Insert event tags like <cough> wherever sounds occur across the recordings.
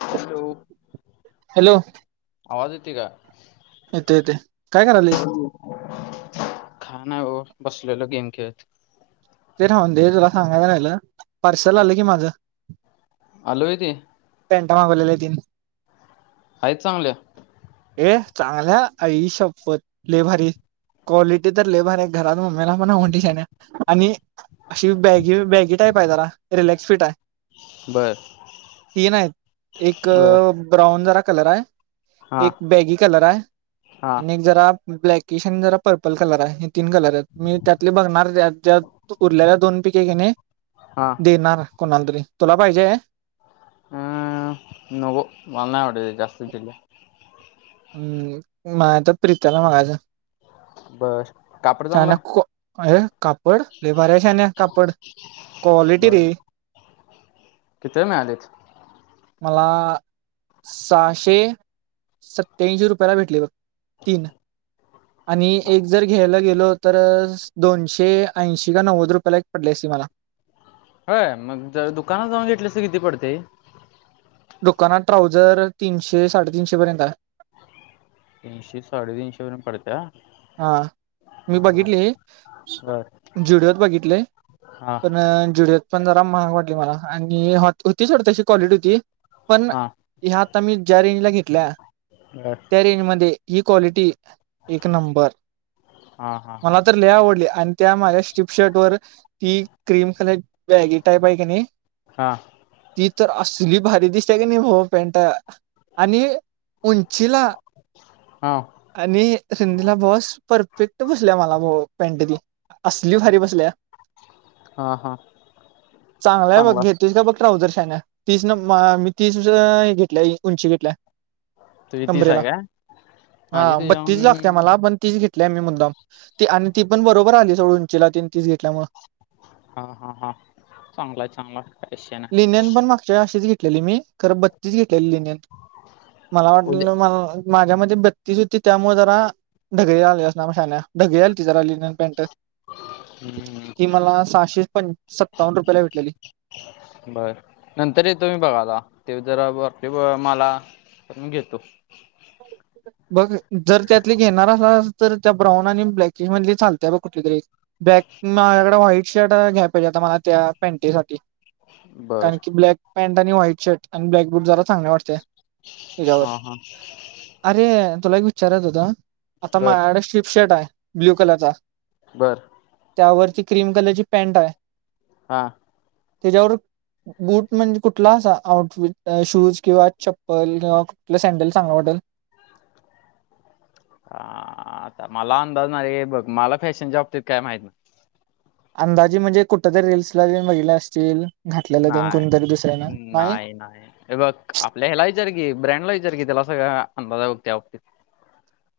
Hello! ! Hello! येतो, येतो काय करायलस? काय ना व बसलेलो गेम खेळत. ते राहुदे दे तुला सांगायचं राहिलं. पार्सल आलं कि माझ. आलो आहे ते पेंटा मागवलेल्या तीन. आहेतच चांगल्या. ये चांगल्या आई शपत लई भारी क्वालिटी तर लई भारी आहे. घरात मम्मीला पण आवडली शहाण्या आणि अशी बॅग बॅगीत टाईप आहे जरा रिलॅक्स फिट आहे बर तीन आहेत एक. बर ब्राऊन जरा कलर आहे. हा एक बॅगी कलर आहे. हा आणि एक जरा ब्लॅकिश आणि जरा पर्पल कलर आहे हे. तीन कलर आहेत मी त्यातले बघणार. ज्या उरल्याल्या दोन पिके घिने हा. देणार कोणाला तरी तुला पाहिजे? ह नकोमला नाही आवडत जास्त चड्ड्या. <unintelligible> अरे कापड लय बर कापड चांगला भारी आहे शहाण्या कापड क्वालिटी रे. किती मिळाले. मला सहाशे. सत्यांशी रुपयाला भेटली बघ तीन आणि एक जर घ्यायला गेलो, तर दोनशे ऐंशी का नव्वद रुपयाला एक पडली असती मला. होय मग जर दुकानात जाऊन घेतले तर किती पडते. दुकानात ट्राऊझर तीनशे साडेतीनशे पर्यंत आहे. तीनशे साडेतीनशे पर्यंत पडतंय का. हा मी बघितली बर झुडीयोत बघितलेय. हा पण जुडयोत. पण जरा महाग वाटली मला आणि होती सोड तशी क्वालिटी होती. पण हा ह्या आता मी ज्या रेंज ला घेतल्या. ब <inaudible> त्या रेंज मध्ये ही क्वालिटी एक नंबर हा हा हा मला तर लय आवडली आणि त्या माझ्या स्ट्रप शर्ट वर ती, क्रीम कलर ची बॅगी टाईप आहे की नाही. हा ती तर असली भारी दिसत्या की नाही भावा पँट. आणि उंचीला हा आणि रुंदीला बॉस परफेक्ट बसल्या मला भाऊ पॅन्ट ती असली भारी बसल्या. हा हा चांगला आहे बघ घेतोयस का बघ ट्राऊझर शान्या. तीस नंबर मी तीस घेतल्या उंची घेतल्या. तुझी तीस कंबरेला हाय काय? माझी हा तुझ्या बत्तीस लागत्या मला पण तीस घेत घेतल्या मी मुद्दाम ती आणि ती पण बरोबर आली सोड उंचीला तीन तीस घेतल्यामुळं. हा हा हा चांगलाय चांगलाय काय विषय नाय. ही अशीच घेतलेली मी खरं बत्तीस घेतलेली लिनियन मला वाटलं उद्या मला. माझ्या मते तर, तीस होती त्यामुळं जरा ढगळी आली असनार शाण्या ढगई आलती जरा लिनन पॅन्ट. ती हम्म मला सहाशे पं सत्तावन्न रुपयला भेटलेली. बर नंतर येतो मी बघायला, ते जरा वरती ब मला म्हणून गेलतो. बघ जर त्यातली घेणार असलास तर त्या ब्राऊन आणि ब्लॅकिश मधली चालत्या बघ कुठली तरी एक. ब्लॅक माझ्याकडं व्हाईट शर्ट घ्या पाहिजे आता मला त्या पँटीसाठी. बर कारण की ब्लॅक पँन्ट आणि व्हाईट शर्ट आणि ब्लॅक बूट जरा चांगलं वाटते. त्याच्यावर. हा हा. अरे तुला एक विचाराचं होतं. आता बर माझ्याकडं शिप शर्ट हाय ब्ल्यू कलरचा. बरं. त्यावरची क्रीम कलरची पॅन्ट हाय. हा हा तेज्यावर, बूट म्हणजे कुठला असा आउटफिट शूज किंवा चप्पल किंवा कुटला सँडेल चांगला वाटतंय. हा आता मला अंदाज नाहीये बघ मला फॅशनच्या बाबतीत काय माहित नाय. अंदाजे म्हणजे कुठं तरी रील्सला तेन बघितलं असचील घातल्यालं तेन कोणतरी दुसऱ्यानं नाही. ए नाये. हे बघ आपल्या हेला विचार की ब्रँडला विचार की त्याला सगळं अंदाज हाय बग त्या बाबतीत.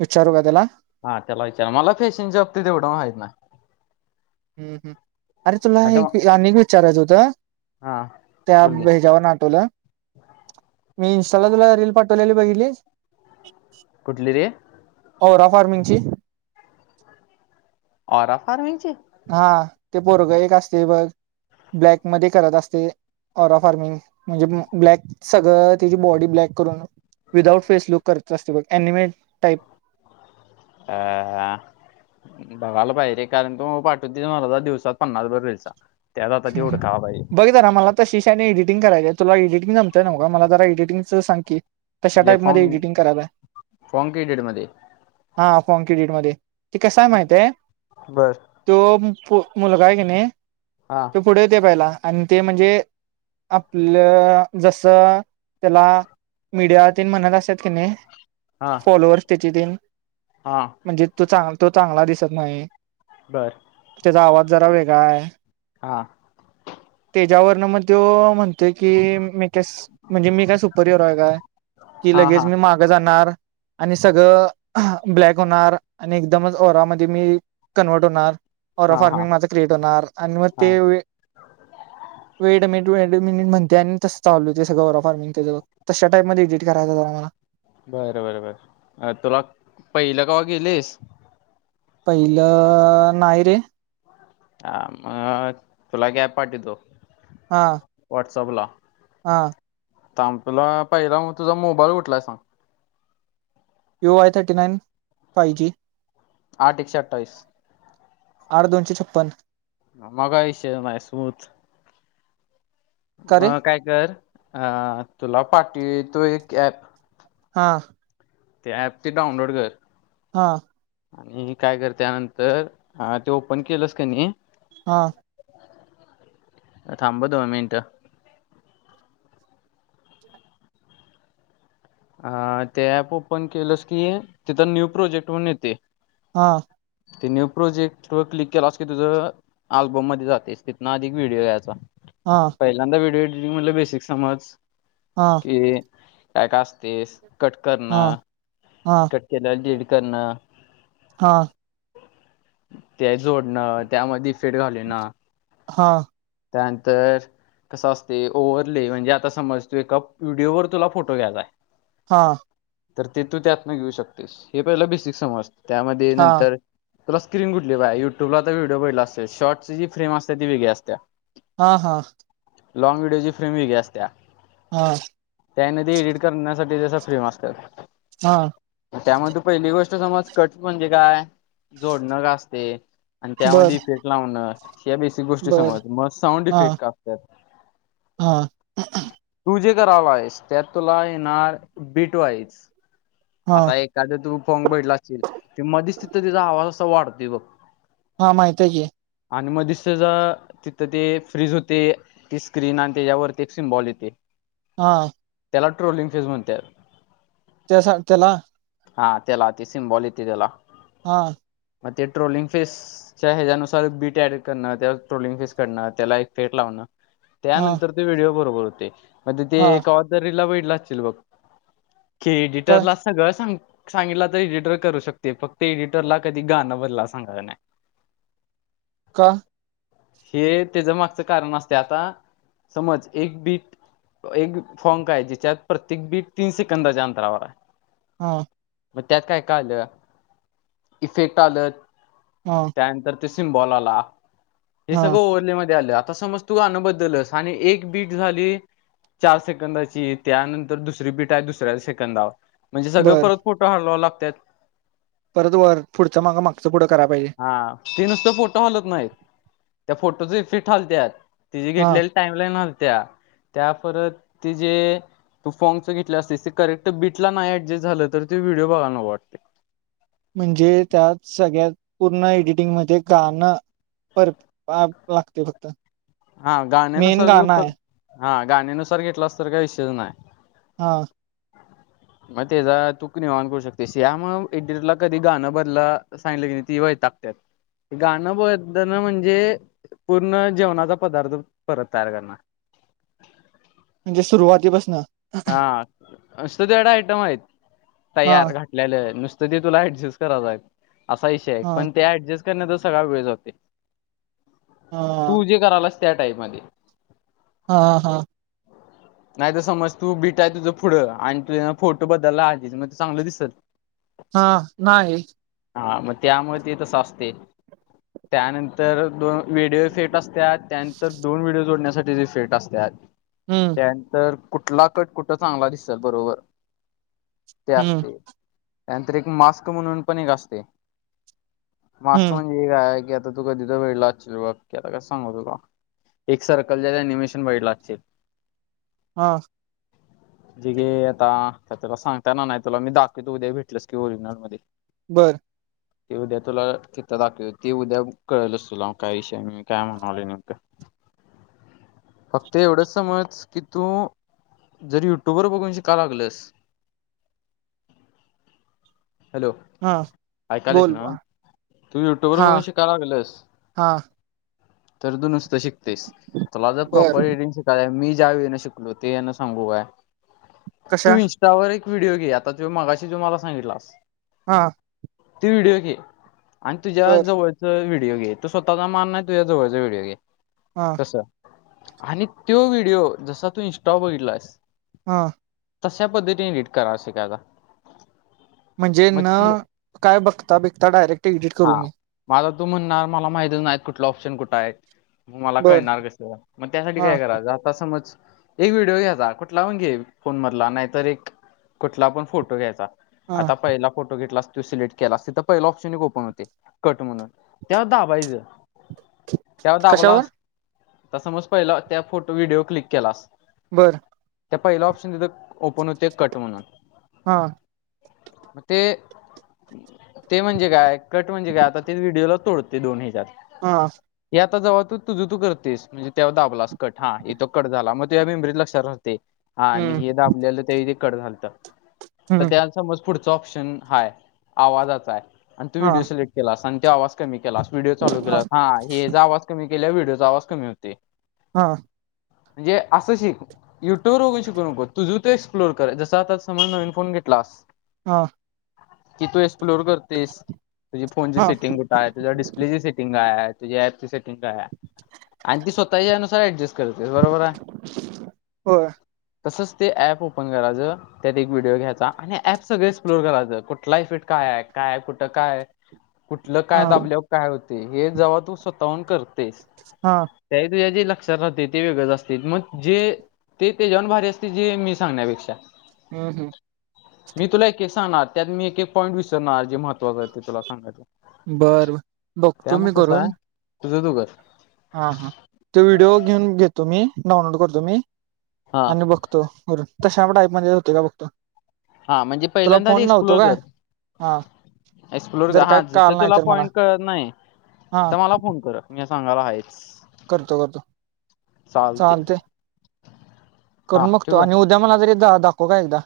विचारू काय तेला? हा तेला विचार मला फॅशनच्या बाबतीत एवढं माहित नाही. हम्म हम्म अरे तुला आता एक म- आणि एक विचारायचं होतं? हा त्या बोल की भेजावरनं आटवलं? मी इंस्टाला तुला रील पाठवलेली बघितलीस? कुठली रे! ओरा फार्मिंगची. औरा फारमिंगची. हा ते पोरगं एक असतय बघ ब्लॅक मध्ये करत असतंय? ओरा फार्मिंग म्हणजे ब्लॅक सगळं तेची बॉडी ब्लॅक करून? विदाऊट फेसलुक करचं असते बघ अनिमेट. टाईप <unintelligible> बघायला पाहिजे रे कारण तू पाठवतूय मर्दा दिवसात पन्नास भर रिल्सा. हम्म हम्म बघित जरा मला तशी श्यान्या इडिटिंग करायचाय तुला इडिटिंग जमतंय न्हवका मला जरा इडिटिंगचं सांग की? तशा म्हणजे टाईपमध्ये फॉर्म एडिटिंग करायचाय? फॉर्म क्रेडिट मध्ये हा फॉर्म कडिट मध्ये ते कसय माहित आहे? बर तो मुलगा आहे की नाही? हा. तो पुढे ते पहिला आणि ते म्हणजे आपलं जस त्याला मीडिया तेन म्हणत असल क नाही हा फॉलोअर्स त्याचे तेन. हा. म्हणजे तो चांग तो चांगला दिसत नाही. बरं. त्याचा आवाज जरा वेगळा आहे. हा. त्याच्यावरन मग त्यो म्हणतोय की मी का म्हणजे मी काय सुपर हिरो आहे काय. की हा लगेच हा मी मागं जाणार. आणि सगळं ब्लॅक होणार आणि एकदमच ओरामध्ये मी कन्वर्ट होणार ओरा हा हा फार्मिंग माझं क्रिएट होणार आणि मग हा ते वि वेड मिट वेमिट म्हणते आणि तसं चालू तें गौराव फारमिंग. तशा टाईपमध्ये एडिट करायचा बघा जरा. बरं बर बर तुला पहिलं कवा केलयस. पहिलं नाही रे! ह मग तुला ॲप पाठिवतो? हा. व्हॉट्सअपला. हा. सांग तुला पहिला म तुझा मोबाईल कूठलाय सांग U Y thirty nine five G. आठ एकशे अठ्ठावीस. आठ दोनशे छप्पन हा म काय विषयच नाही स्मूथ का रे म काय कर अ तुला पाठीव त्यो एक ॲप हा ते ॲप ते डाउनलोड कर. हा आणि काय कर त्यानंतर ते ओपन केलंस कनी हा थांब ह दोन मिनिटं हा ते ऍप ओपन केलंस की तिथं न्यू प्रोजेक्ट म्हणून येतय हा ते न्यू प्रोजेक्ट वर क्लिक केलास की तुझं अल्बम मध्ये जातेस तिथंन अधिक व्हिडिओ घ्यायचा. हा पहिल्यांदा व्हडिओ एडिटिंगमधल बेसिक समज. हा ते काय काय असतेस कट हा करणं हा कट केलेलं डिलीट करण. हा ते जोडणं त्यामध्ये फेट घालीवन. हा त्यानंतर कसं असतय ओवर लय म्हणजे आता समज तू एका व्हिडिओ वर तुला फोटो घ्यायचाय हा तर ते तू त्यातनं घेऊ शकतेस हे पहिल बेसिक समज त्यामध्ये नंतर तुला स्क्रीन कुठली पाहिजे युट्यब ला तर व्हिडिओ बहितला असल शॉर्टची जी फेम असते ते वेगळी असत्या. हा हा लाँग व्हडिओची फ्रेम वेगळी असत्या. हा त्या हेन ते एडिट करण्यासाठी जस फ्रेम असत्यात. हा त्यामध्ये पहिली गोष्ट समज कट म्हणजे काय जोडणं काय असतय. आणि त्यामध्ये बर इफ्फेक्ट लावणं हेे बेसिक ती गोष्टी बर समज मग साउंड हा इफेक्ट का असत्यात. हा तू जे करालायस त्यात तुला येणार बीट वाईज. हा आता एखाद तु फोंग बगीतला असशील ते मधीच तिथं तेजा आवाज असा वाढतोय बग. हा माहितीय की. आणि मधीच त्याच तिथं ते फ्रीज होते. ती स्क्रीन आणि त्याच्यावरती एक सिम्बॉल येतय. हा त्याला ट्रोलिंग फेज म्हणत्यात. तेसा त्याला हा त्याला ते सिमबॉल येते त्याला. हा मग ते ट्रोलिंग फेस त्याह्याच्यानुसार बीट ऍड करणं त्याला ट्रोलिंग फेस करणं त्याला इफेक्ट लावणं. हा त्यानंतर ते व्हिडिओ बरोबर होते मग तिथे हा कवा तरी रिलला बघितला असशील बघ. की का एडिटरला सगळं सांग सांगितलं तर एडिटर करू शकते फक्त एडिटरला कधी गाणं बदला सांगाय नाही. का? हे त्याच्या मागचं कारण असते आता समज, एक बीट. एक फॉक, काय आहे जिच्यात प्रत्येक बीट, तीन सेकंदाच्या अंतरावर आहे. हा. मग त्यात काय काढलं इफेक्ट आलं. हा. त्यानंतर ते सिमबॉल आला हे हा सगळं ओरलीमध्ये आले आता समज तू आणू बद्दल आणि एक बीट झाली. चार सेकंदाची त्यानंतर दुसरी बीट आहे दुसऱ्या सेकंदावर. म्हणजे सगळें बर परत फोटो हालवाव लागत्यातं. परत वर पुढंच माग मागंच पुढं कराय पाहिजे. हा ती नुसत फोटो, हालत नाहीत. त्या फोटोच फिट हालत्यात ति जे हा घेतलेले. टामलाईन हालत्या. त्या परत ते जे तू फॉगच घेतले असते ते करेक्ट बिट. नाही ऍडजस्ट झालं तर ते विडिओ बघायला वाटते. म्हणजे त्यात सगळ्यात पूर्ण एडिटिंग मध्ये गाणं परत- लागते फक्त हा मेन गाणं गाण्यानुसार आहे - हा गाण्यानुसार घेतला तर काही विषयच नाही. हा. मग त्याचा तूक निवांत करू शकते. यामूळ एडिटला कधी गाणं बदला. सांगलं की नाही की वैतागत्यात गाणं बदलन म्हणजे पूर्ण जेवणाचा पदार्थ परत तयार करणार. म्हणजे, सुरुवातीपासनं. हा असं त्यात आयटम आहेत हा तयार घाट. ललं नुसतं ते तुला ऍडजस्ट कराचं असा विषय आहे हा पण ते ऍडजस्ट. त्यानं सगळा वेळजातंय हा तू जे करालास त्या टाईम मध्ये हा हा. नाही त समज. तू बिटाय तुझं पुढं आणि तुझ्या फोटो बदलयला हि मग त चांगलं दिसलं. हा नाही. हा मग त्यामुळे ते तस असते त्यानंतर दोन वडिओ फेट- असते. त्या त्यानंतर दोन व्हिडिओ जोडण्यासाठी ज फेट असतात. हम्म, त्या नंतर कुठला कट कुठ चांगला दिसल बरोबर ते हम्म असते. त्यानंतर एक मास्क म्हणून पण असते मास्क हम्म म्हण ठीक आहे की आता तू कधी तर वेळ लाचशील आता कस सांगू तुला. एक सर्कल ज एनिमेशन वईट लागे. हा. जे गे आता तुला सांगताना नाही तुला मी दाखवं तो उद्या भेटलस की ओरिजिनल मध्ये. बरं. ते उद्या तुला तिथं दाखव ते उद्या कळेलच तुला काय विषय मी काय म्हणावले नेमकं. <inaudible> फक्त एवढंच समज, की तू जरी युट्यूब वर बघून, शिका लागलस हॅलो? हा ऐकालेस बोल ना, तू युट्यूब वर हा बघून शिकाय लागेलस हा तर तु नुसतं शिकतेस, तुला जर बर प्रॉपर रिडिंग शिकायला, मी ज्या वे न शिकलो ते यांना सांगू का, कशा तुम्ही त्यावर एक व्हिडिओ घे, आता तु मगाशी जो माला सांगितलास. हां. ती व्हिडिओ घे, आन तुझ्या बर जवळ तो व्हिडिओ घे, तो स्वतचा मान नाही, तूझ्या जवळचा व्हिडीओ घे. हा. आणि तो व्हिडिओ, जसा तू इंस्टाव बघितलास. हं. तशा पद्धतीने निट करा, अश काय <unintelligible> म्हणजे न काय बघता-बीघता, डायरेक्ट एडिट करू मी माला तू म्हणणार, माला माहितीचं नाही, कुठलं ऑप्शन कुठं हाय. मग मला बर कळणार कसं, म त्यासाठी हा काय करायचं, आता समज एक व्हिडिओ घ्यायचा, कुठला पण घे, फोन मधला, नाहीतर एक कुठला पण फोटो घ्यायचा हा आता पहिला फोटो घेतलास तू सिलेक्ट केला, तर पहिला ऑप्शन ओपन होते, कट म्हणून, त्या दाबायजं. त्यावर कशावर दाबलास, त समज पहिलं, त्या फोटो व्हिडिओ क्लिक केलास. बरं. त्य पहिल ऑप्शन तिथं, ओपन होते, कट म्हणून. हां. म ते. ते म्हणजे काय? कट म्हणजे काय? आता ते व्हिडिओला तोडते, दोन ह्याच्यात. हा. हे आता जव्हा, तू तुझ तू करतेस, म्हणजे तेव्हा दाबलास, कट हा, हित कट झाला, म त्या मेमरीला लक्षात राहते, हा मी हम्म हे दाबलेलं ते कड झालत, आता हम्म त्या समज पुढचं ऑप्शन हाय, आवाजचाय, अन तो हा व्हिडिओ सिलेक्ट केला, असा त्या आवा कमी केलास, व्हिडिओ चालू हा केलास, हां हे ज आवाज कमी केल्या, व्हिडिओचा आवाज कमी होते. हा. म्हणजे असं शिक, युट्यूर बगुन शिकू नको, तुझ ते एक्सप्लोर कर, जस आता समज नवीन फोन घेतलास, हा की तु एस एक्सप्लोअर करतेस, तुझी फोनची हा सेटिंग कुठ हाय, तुझ्या डिस्प्लेची सेटिंग हाय, तुझ्या ऍपची सेटिंग हाय आहे आणि ती स्वतःच्या अनुसार ऍडजस्ट करते, बरोबर आय? होय. तसंच, ते ॲप ओपन करायचं त्यात एक व्हिडिओ घ्यायचा <unintelligible> ऍप सगळं एक्सप्लोर करायचं, कुठला इफेट काय, काय, कुठं काय? कुठलं हा काय दाबल्यावर, काय होते? हे जेव्हा तु स्वतःहून करततेस हं. त्या, तुझ्या जे लक्षात राहते, ते वेगळंच असते, मग जे, ते तेच्याहून भारी असते, जे मी सांगण्यापेक्षा ह्म हं. मी तुला एक- एक सांगणार त्यात मी एक पॉईंट विसरणार जे महत्वाचं ते तुला सांगायच बरं बरं बघतो मी आहे करून तुझं तु कर हा हा ते व्हिडिओ घेऊन घेतो मी डाउनलोड करतो मी हा आणि बघतो तो तशा टाईपमध्ये होतोय का बघतो. हा म्हणजे तुला पहिल्यांदा आधी फोन लावतो एक्सप्लोर काय कर हा एक्सप्लोर जर कर हा काय जिथे कळालं नाही तुला तर मला पॉईंट कळत नाही हा तिथं मला फोन कर मी सांगायला आहेच. करतो करतो चालते चालतय हा करून बघतो ठेवू काय आणि उद्या मला तरी दाखव काय एकदा.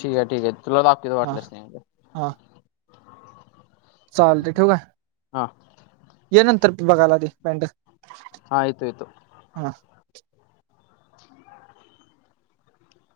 ठीक आहे ठीक आहे तुला दाखवीतो हा वाटल्यास मी चालतय ठेऊ काय? हा ये नंतर बघायला ते पॅन्ट हा येतो येतो. हा